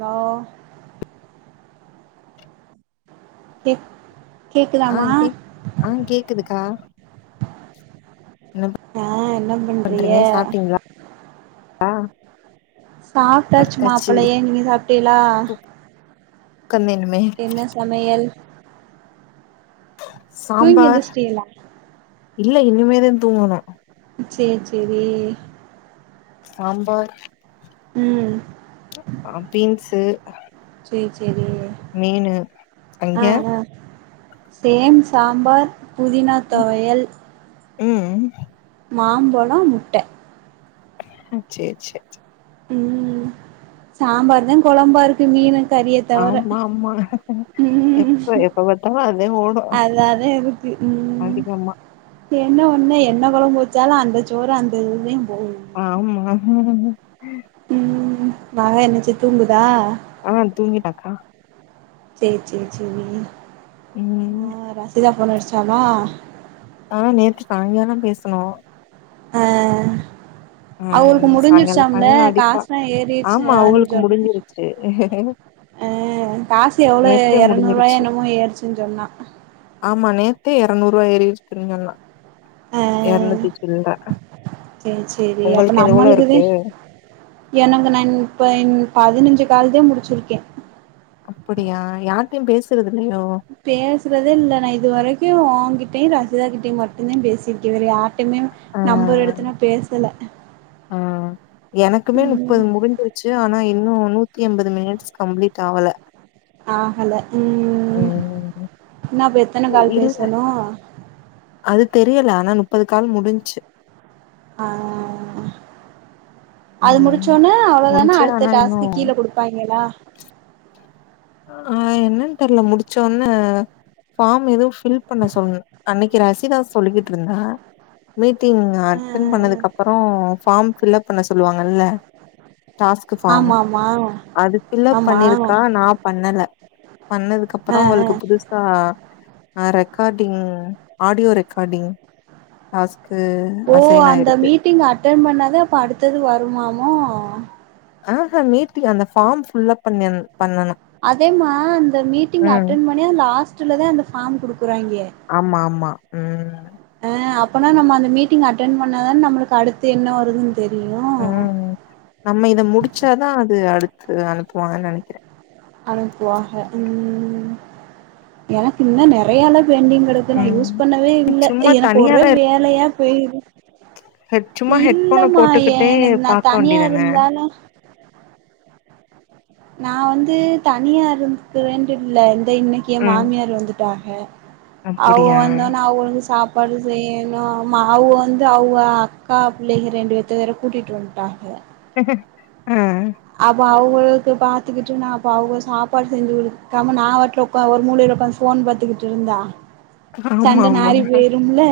hello கி ஆ கேக் ஆ கேக்குதுக்கா என்ன ஆ என்ன பண்றிய பண்றீங்க சாப்பிட்டீங்களா சாப்பிட்டாச்சுமா அப்பலையே நீங்க சாப்பிட்டேலா [unintelligible] என்ன சமையல் தூங்கி சாம்பார் எந்திரிச்சிட்டீகளா இல்ல இனிமேதான் தூங்கணும் சேரி சேரி சாம்பார் ம் ஆ பீன்ஸு சேரி சேரி மீனு அங்க ஆ ஆ சேம் சாம்பார் புதினா தொவையல் ம் மாம்பழம் முட்ட அ சேரி சேரி சேரி ம் சாம்பார் தான் குழம்பா இருக்கு மீனு கறியத் தவற ஆமா ஆமா ம் எப்ப எப்ப பாத்தாலு அதே ஓடு அதாதே இரு ம் அதிகமா என்ன ஒன்னு என்ன குழம்பு வச்சாலும் அந்த சோறு அந்த இது தேன் போவுது ஆமா ம் மக என்னச்சி தூங்குதா ஆ துங்கிட்டாக்கா சே சே சேரி ஆ ம் ரசிதா ஃபோன் அடிச்சாளா ஆ நேத்து சாயங்காலோ பேசுனோம் ஆ ஆ அவளுக்கு சாயங்காலோ முடிஞ்சிருச்சாம்ல சாயங்காலோ அடிப்பா காசுல்லாம் ஏறிருச்சு ஆமா அ அவங்களுக்கு சொன்னா முடிஞ்சிருச்சு ஆ காசு எவ்ளோ நேத்தே ஏறநூறு ரூவாயோ முடிஞ்சிருச்சு என்னமோ ஏறிச்சுன்னு சொன்னா ஆமா நேத்தே இறநூறு ரூவா ஏறிச்சுன்னு சொன்னா இறநூத்தி சில்ற சே சேரி அப்ப உங்களுக்கு எவ்ளோ இருக்கு நம்மளுக்குதேன் எனக்கு நன் இப்போ பதினைஞ்சு கால்தே முடிச்சிருக்கேன் அப்படியா யார்ட்டயையும் பேசுறது இல்லையோ பேசுறதே இல்ல நான் இது வரைக்கு உன்கிட்டையு ரசிதாக்கிட்டுயு மட்டும்தேன் பேசிருக்கே வேற யார் கிட்டயுமே ஆ நம்பர் எடுத்து நா பேசல ஆ எனக்குமே ம் நுப்பது முடிஞ்சிருச்சு ஆனா இன்னு நூத்தி எம்பது மினிட்ஸ் கம்ப்ளீட் ஆவல ஆகல ம் ம் இன்னு அப்போ எத்தன கால் இல்ல பேசணு அது தெரியல ஆனா நுப்பது கால் முடிஞ்ச்சு ஆ அது ம் முடிச்சோன்ன அவ்வளோதானா முடிஞ்சு ஆனா அடுத்த இன்னு டாஸ்க்கு கீழ குடுப் பாய்ங்களா ஆ என்னன்னு தெர்ல முடிச்சோன்ன ஃபார்ம் எதுவு ஃபில் பண்ண சொல்னு அன்னைக்கு ரசிதா சொல்லிக்கிட்டு இருந்தா மீட்டிங் ஆ அட்டன் ஆ பண்ணதுக் அப்றோ ஃபார்ம் பஃல்லப் பண்ண சொல்லுவாங்கல்ல டாஸ்க்கு ஆ ஃபார்ம்மு ஆமா ஆமா அது ஃபில்லப் ஆமா பண்ணிருக்கா நாப் பண்ணல பண்ணதுக்கு அப்றோ அவுளுக்கு புதுஸ் பா ரெக்கார்டிங் ஆடியோ ரெக்கார்டிங் டாஸ்க்கு ஓ அசைன் அந்த ஆயிருக்கு மீட்டிங் அட்டன் பண்ணாதா அப்ப அடுத்தது வருமாமோ ஆ ஹா மீட்டிங் அந்த ஃபார்ம் ஃபில்ப் பண்ணி பண்ணனும் அதேமா அந்த மீட்டிங் அட்டென் பண்ணி லாஸ்ட்டுல தா அந்த ஃபார்ம் குடுக்கிறாயிங்க ஆமா ஆமா ம் ஆ அப்போனா நம்ம அந்த மீட்டிங் அட்டன் பண்ணாதான் நம்முளுக்கு அடுத்து என்ன வருதுன்னு தெரியு ம் நம்ம இத முடிச்சாதா அது அடுத்து அனுப்புவாங்கன்னு நெனைக்கிறே அனுப்புவாக ம் எனக்கு இன்ன நறையல்லா பெண்டிங் கடக் இத நான் யூஸ் ம் பண்ணவே இல்ல சும்மா எனக்கு ஒரே தனியாதா வேலையா போயிட்ரே ஹெட் சும்மா ஹெட்போன இல்லமா போட்டுக்கிட்டே எனக் நா பாக்க தனியா வேண்டியதானே இருந்தாலு நா வந்து தனியா இருக்க வேண்டிதில்ல இந்த இன்னைக்கி என் ம் மாமியார் வந்துட்டாக அவுக அப்படியா வந்தோன்னா அவுக வந்து சாப் பாடு செய்யனு மாவு வந்து அவுங்க அக்கா பிள்ளைங்க ரெண்டு பேத்த வேற கூட்டிட்டு வந்துட்டாக அ அப்ப அவுகளுக்கு பாத்துக்கிட்டு நா அப்ப அவுக சாப்பாடு செஞ்சு குடுக்காம நா பாட்ல ஒக் க ஒரு மூளையில ஒக்காந்து ஃபோன் பாத்துக்கிட்டு இருந்தா ஆமா சண்ட ஆமா நாரி போயிரும்ல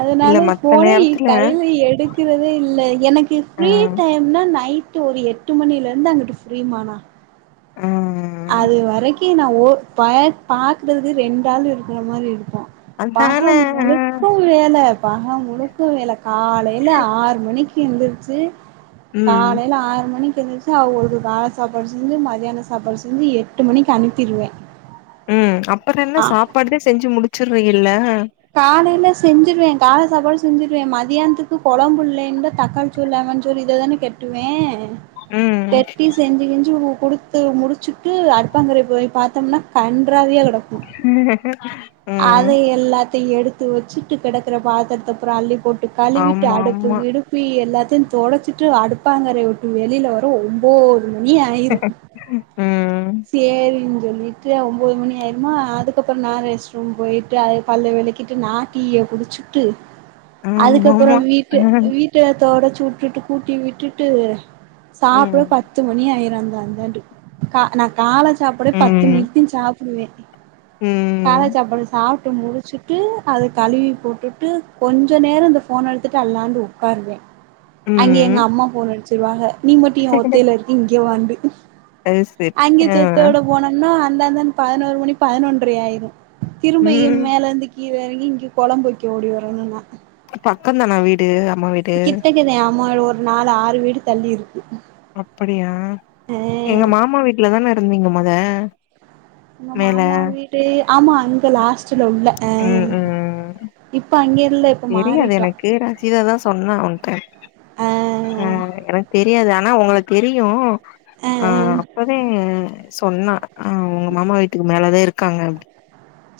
அதனால இல்ல மத்த ஃபோனே நேரத்துல கையில எடுக்கறதே இல்ல எனக் எனக் ஆ ஃப்ரீ டைம்னா நைட்டு ஒரு எட்டு மணிலருந்து அங்குட்டு ஃப்ரீ மா நா ம் அது வரைக்கு நா ஓ பா பாக்குறதுக்கு ரெண்டு ஆள் இருக்கற மாரி இருப்போ அதான பகல் முழுக்க க்க வேல பகல் முழுக்கு வேல காலையில ஆறு மணிக்கு எந்திரிச்சு ம் காலைல ஆறு மணிக்கு எந்திரிச்சா ஒரு வேல சாப்பாடு செஞ்சி மத்தியானோ சாப்பாடு செ செஞ்சி எட்டு மணிக்கு அனுப்பிருவே ம் அப்பற என்ன சாப்பாடுதா செஞ்சி முடிச்சிட்ற இல்ல காலையில செஞ்சிருவே கால சாப்பாடு செஞ்சிருவே மதியானத்துக்கு கொழம்பு இல்லன்டா தக்காளி சோறு லெமன் சோறு இததானே கெட்டுவே ம் கட்டி செஞ்சி கிஞ்சி இவு குடுத் முடிச்சுட்டு அடுப்பாங்கரைய போய் பாத்தோம்னா கன்றாவியா கெடக் க்கு அத ம் எல்லா த்த எடுத்து வெச்சிட்டு கெடக்குற பாத்திரத்த பூரா அள்ளி போட்டு கழுவிட்டு ஆமா அடுப்பு ஆமா கிடுப் ப்பு எல்லாத்தையு தொடச்சிட்டு அடுப்பாங்கறய விட்டு வெளில வர ஒம்போது மணி ஆயிரு ம் சேரின்னு சொல்லிட்டு ஒம்போது மணி ஆயிருமா அதுக்கப்பறோ நா ரெஸ்ட்ரூம் போயிட்டு அது பல்ல வெளக்கிட்டு நா டீய குடிச்சுட்டு அதுக்கப்பறோ ஆமாமா வீட்ட வீட் ட தொடச்சு விட்டுட்டு கூட்டி விட்டுட்டு சாப்ட பத் ம் பத்து மணி ஆயிரு அந்தா இந்தாண்ட்டு கா நா கால சாப்பாடே பத்து ம் மணிக்குதா சா ப்புடுவே ம் கால சாப்பாடு சாட்டு முடுச் டிச்சுட்டு அத கழுவி போட்டுட்டு கொஞ்ச நேரோ இந்த ஃபோன எடுத்துட்டு அல்லாண்டு ஒட்காருவே அங்கே எங்க ம் அம்மா ஃபோன் அடுச்சிருவாங்க நீ மட்டு ஏ ஒத்தையில இருக்க இங்கே வாண்டு அது செரி அங்க ஆ செத்தோட போனம்னா அந்தாஇந்தான் பதினோரு மணி பதினொன்ற ஆயிரு ம் திரும்பயும் மேல இருந்து கீழே எறங்கி இங்க கொழம்பு வெக்க ஓடி வரணு நா பக்கோ தானா வீடு அம்மா வீடு கிட்டக்கதே ஆமா ஒரு நாலு ஆறு வீடு தள்ளி இருக்கு அப்புடியா ஆ எங்க மாமா வீட்லதான இருந்தீங்க மொத உங்க மேல மாமா வீடு ஆமா அங்க லாஸ் ட்டுல உள்ள ஆ ம் ம் இப்ப அங்க இல்ல இப்ப மாறிட்டோ மீனாட்சி இததா சொன்னா ஒன்ட்ட ஆ ஆ எனக்கு தெரியாது ஆ ஆனா ஒங்கள தெரியு ஆ அப்பவே சொன்னா ஆ ஒங்க மாமா வீட்டுக்கு மேலதா இருக்காங்க அப்டி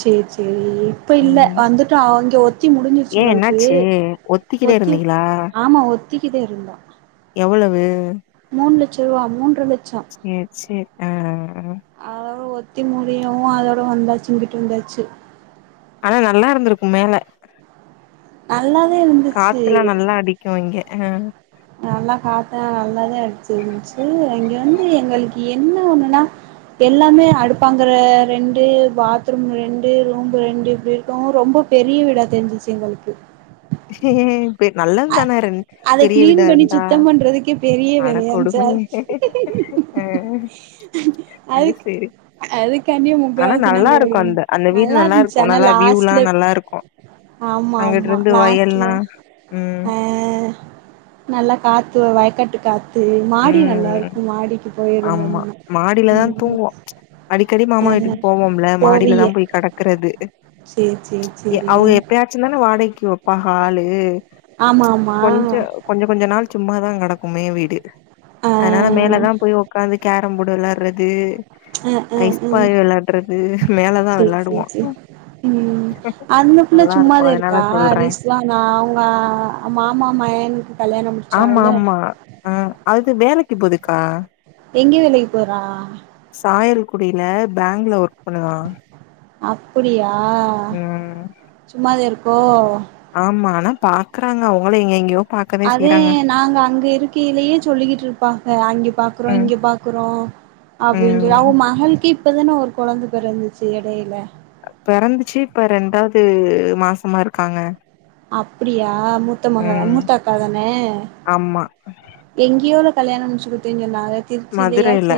ச்செரி ச்செரி இப்ப இல்ல ம் வந்துட்டோ அங்க ஒத் ஒத்தி முடிஞ்சிருச்சு ஏ எங்களுக்கு என்னாச்சு ஒத்திக்கிட்டே ஒத்தி இருந்தீங்களா ஆமா ஒத்திக்கிதே இருந்தோ எவ்வளவு மூணு லட்ச ரூவா மூன்ற லட்சோ செரி சேரி ஆ அதோட ஒத்தி முடியவு அதோட வந்தாச்சு இங்கிட்டு வந்தாச்சு ஆனா நல்லா இருந்திருக்கும் மேல நல்லாதே இருந்துச்சு க்யோ இங்க ஆ நல்லா காத்தா நல்லாதா அடிச்சிருந்துச்சு இங்க வந்து எங்களுக்கு என்ன ஒண்ணுன்னா எல்லாமே அடுப்பாங்கற ரெண்டு பாத்ரூம் ரெண்டு ரூம்பு ரெண்டு இப்டி இருக்கு ரொம்ப பெரிய விடா தெருஞ்சிச்சு எங்களுக்கு நல்லது தான ரன் அத பெரிய வீடா கிளீன் பண்ணி இருந்தா சுத்தம் பண்றதுக்கே பெரிய அட வேலையா இருந்துச்சு அது கொடுமையே ஆ அது அதுக் சேரி அதுக்காண்டியே ஆனா முக்காவாசி நல்லா நாங்க ஓடி இருக்கும் வந் அந்த அந்த வீடு நல்லா இருந்துச்சு இருக்கு ஆனா நல்லா வியூல்லா லாஸ்ட்ல நல்லா இருக்கும் ஆமா அங்கிட்டு ஆமா இருந்து லாஸ்ட்ல வயல்லா ம் ஆ நல்லா காத்து வயக்காட்டு காத் து மாடி நல்லா ம் இருக்கு மாடிக்கு ஆமா போயிருந்தம்னா மாடிலதா ம் தூங்குவோ அடிக்கடி மாமா ஆ வீட்டுக்கு போவோம்ல போவிய மாடிலதா போய் கடக்குறது சேரி சேரி சேரி ந்தான வாடகைக்கு வப்பாக ஆளு ஆமா ஆமா கொஞ்ச கொஞ்ச கொஞ்ச நாள் சும்மாதா கடக்கு மேவீடு ஆ அதனால மேலதா போய் உட்காந்து கேரம் போர்டு வெளாடுறது ஆ ஆ ஆ ஐஸ்பாய் வெளாடுறது மேலதா சேரி வெளாடுவோ சேரி சேரி ம் நல்லா இருக்கும் அதனால சொல்றே நா அவங்க மாமா மையனுக்கு கல்யாணம் ஆமா முடிச்சாங்கல்ல ஆமா ஆ அது வேலைக்கு போதுக்கா எங்க வேலைக்கு போறா சாயல்குடியில பேங்ள ஒர்க் பண்ணுதா அப்புடியா ம் சும்மாதே இருக்கோ ஆமா ஆனா பாக்குறாங்க அவங்களும் எங்க எங்கயோ அதே நாங்க அங்க இருக்கையிலயே சொல்லிட்டு இருப்பாக அங்க பாக்குறோ ம் இங்க பாக்குறோ அப்படின்னு சொல்லி ம் அவக மகளுக்கே இப்பதான ஒரு கொழந்த பெறந்துச்சு எடையில பெறந்துச்சு இப்ப ரெண்டாவது மாசமா இருக்காங்க அப்படியா மூத்த மகள் ம் மூத்த அக்காதானே ஆமா எங்கேயோல கல்யாணோ முடுச்சு குடுத்தேன் சொன்னாக மதுரைல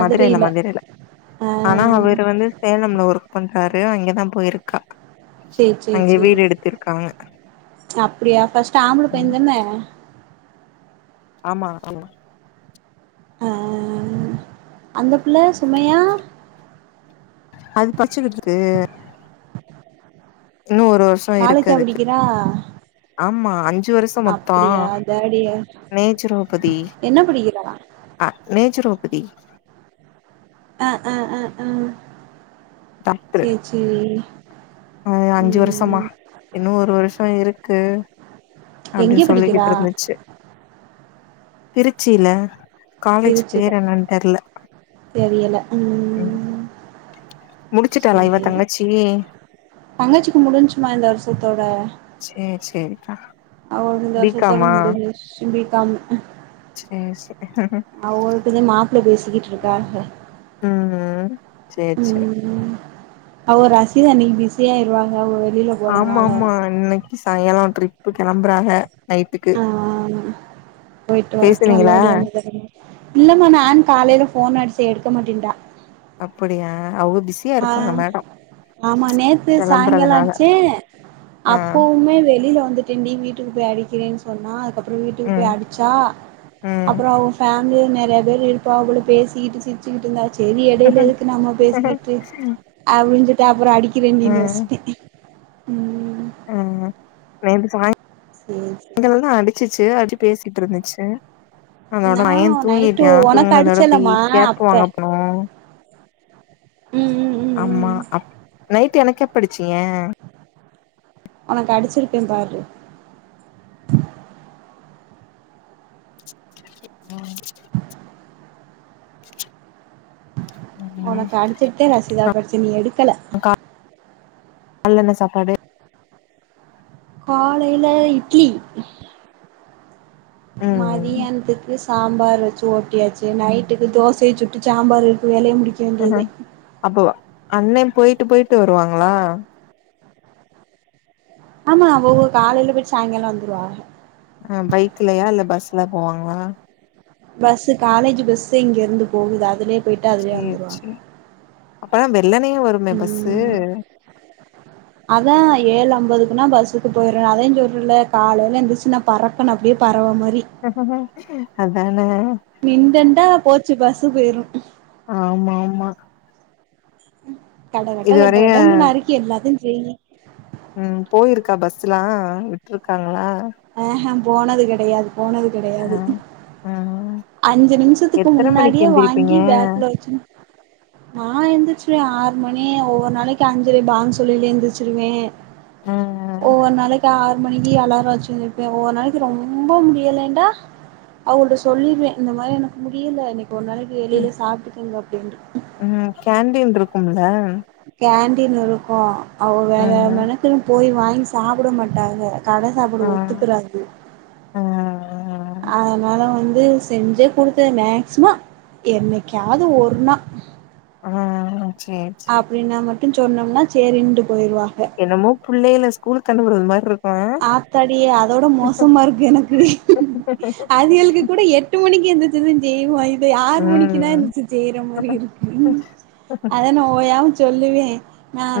மதுரைல மதுரைல ஆ ஆனா அவரு வந்து சேலம்ல ஒர்க் பண்றாரு அங்கதா போயிருக்கா செரி செரி அங்கே வீடு செரி எடுத்திருக்காங்க அப்டியா பஸ்ட்ட் ஆம்பள ம் பையன்தன ஆமா ஆமா ஆ அந்த புள்ள சுமையா அது படிச்சிக்கிட்டு இருக்கு இன்னும் ஒரு வருஷோ இருக்கு காலேஜா அதுக்கு படிக்கிறா ஆமா அஞ்சு வருஷோ மொத்தா அப்டியா தேர்ட் இயர் நேச்சரோபதி என்ன படிக்கிறா அ நேச்ச ரோகுதி ஆ ஆ ஆ ஆ டாக்டரு செரி செரி அ உ அஞ்சு வருஷமா இன்னு ஒரு வருஷோ இருக்கு எங்கே அப்டின்னு படிக்கிறா சொல்லிட்டு இருந்துச்சு திருச்சியில காலேஜ் திருச்சில பேர் என்னன்னு தெரியல தெரியல ம் முடிச்சுட்டாலா இவ சேரி தங்கச்சி தங்கச்சிக்கு முடிஞ்சுமா இந்த வருஷத்தோட சேரி சேரிக்கா அவளுக்கு இந்த பி வருஷத்தோட காமா முடிஞ்சுச்சு பிகம் செரி செரி அவுங்களுக்குதா மாப்ள பேசிக்கிட்டு இருக்காக உ செரி செரி அவர் ரசிதனில் இனி பிஸியா ஆயிருவாங்க ஒரு ஆமா ஆமா இன்னிக்கு சாயங்கலோ ட்ரிப்பு கிளம்புறாங்க ஆஹ் ஆ போயுட்டு வரட்டு பேசுனீங்களா நல்லாபடியவது இல்லம்மா நானு காலையில போன் அடிச்சே எடுக்க மாட்டா அப்புடியா அவ்ளோ பிஸியா ஆ இருப்பாங்க மேடம் ஆமா நேத்து சாயங்காலோ கெளம்புறதுனால ஆச்சு ஆ அப்பவுமே வெளில வந்துட்டு வீட்டுக்கு போய் அடிக்கிறேன்னு சொன்னா அதுக்கப்றோ வீட்டுக்கு ம் போய் அடிச்சா ம் அப்றோ அவுங்க நெறைய பேர் இருப்பா கூட பேசிக்கிட்டு சிரிச்சுட்டு இருந்தா சரி இடையில இருக்கு நாம பேசிக்கிட்டு அப்டிஞ்சிட்டு அப்றோ அடிக்கிறேன் நீடு வச்சிட்டே ஆ இந்த சேரி சேரி சாயங்கல்லோ அடிச்சிச்சு அப்ப பேசிட்டு இருந்துச்சு அதோட நா பையே நைட்டு தூங்கிட்டியா ஒனக்கு தூங்கினதோட போய் அடிச்சேலமா கேப் அப்ப வாங்க போனோ உ உ ஆமா அ நைட் எனக்கே எப்போ அடிச்சீங்க உனக்கு அடிச்சிருப்பே பாரு உஹம் ம் உனக்கு அடிச்சட்டே ரசிதா பிரச்ச நீ எடுக்கல நல்லெண்ண சாப்பாடு காலைல இட்லி ம் மதியானத்துக்கு சாம்பாரு வச்சு ஓட்டியாச்சு நைட்டுக்கு தோசைய சுட்டு சாம்பார் இருக்கு வேலய முடிக்க வேண்டியதே அப்ப அண்ணே போயிட்டு போயிட்டு வருவாங்களா ஆமா அவுக காலையல போயிட்டு சாயங்காலோ வந்துடுவாக ஆ பைக்லயா இல்ல பஸ்ல போவாங்களா பஸ்சு காலேஜ் பஸ்சே இங்க இருந்து போகுது அதுலயே போயிட்டு அதுலயே சேரி வந்துருவாங்க சேரி அப்பன்னா வெள்ளனயே வருமே பஸ்சு ம் அதா ஏழு ஐம்பதுக்குனா பஸ்ஸுக்கு போயரு அதே சொல்றல்ல காலையில எந்துச்சு நா பறக்கனு அப்டியே பறவ மாரி அதான நின்டண்டா போச்சு பஸ்சு போயிரு ஆமா ஆமா கட கட கட இதுவரைய கடன்னு நருக்கி எல்லாத்தயு செய்யி ம் போயிருக்கா பஸ்சுலா விட்ருக்காங்களா ஆஹ போனது கெடையாது போனது ஆ கெடையாது ஆ அஞ்சு நிமிஷத்துக்கு எத்தன மணிக்கு முன்னாடியே எந்திரிப்பீங்க வாங்கி பேக்ல வச்சுன் நா எந்திச்சிருவே ஆறு மணி ஒவ்வொரு நாளைக்கு அஞ்சரே பாங்கு சொல்லலே எந்திருச்சிருவே ஆ ஒவ்வோர் நாளைக் ஆறு மணிக்கு அலார வச்சு எந்திருப்பே ஒவ்வரு நாளைக்கு ரொம்ப முடியலைன்டா அவகள்ட்ட சொல்லிருவே இந்த மாரி எனக்கு முடியல இன்னைக்கு ஒரு நாளைக்கு வெளியில சாப்ட்டுக்கங்க அப்படினு ம் கேண்டீன் இருக்கும்ல கேண்டீன் இருக்கு அவக வேல ம் மெணக்குன் போய் வாங்கி சாப்பிட மாட்டாக கட ஆ சாப்பாடு ஒத்துக்குறாது ஆ ஆ அதனால வந்து செஞ்சேக் குடுத்தனே மேக்ஸிமொ என்னைக்கது ஒர்ணா ஆ சேர் அப்டின்னா மட்டு சொன்னம்னா சேரிண்டு போயிருவா என்னமோ புள்ளைல ஸ்கூலுக் அனுப்புற மாரி இருக் ஆத்தாடி அதோட மோசமா இருக்கு எனக்கு அவியளுக்கு கூட எட் ட்டு மணிக்கு எந்திச்சுதே செய்வோ ஆறு மணிக்குன்னா ம் எந்துச்சு செய்யற மாரி இருக்கு அத நா ஓயாம சொல்லுவே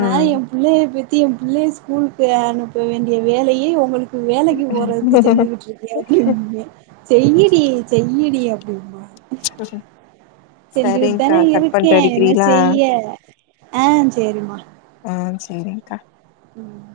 ம் ம் ஏ புள்ளய பெத்து ஏ புள்ளய ஸ்கூலுக்கு அனுப்ப வேண்டிய வேலையே ஒங்களுக் வேலைக்கு போறதுக்கு செஞ்சுகிட்டு இருக்கே அப்படிம்பே செய்யிடி செய்யிடி அப்படிம்பா செஞ்சுக்கிட்டு சரிங்க்கா தானே கட் இருக்கே பண்ட்டு என்ன அடிக்கிறீங்களா செய்ய ஆ சேரிமா ஆ சேரிங்கா ம்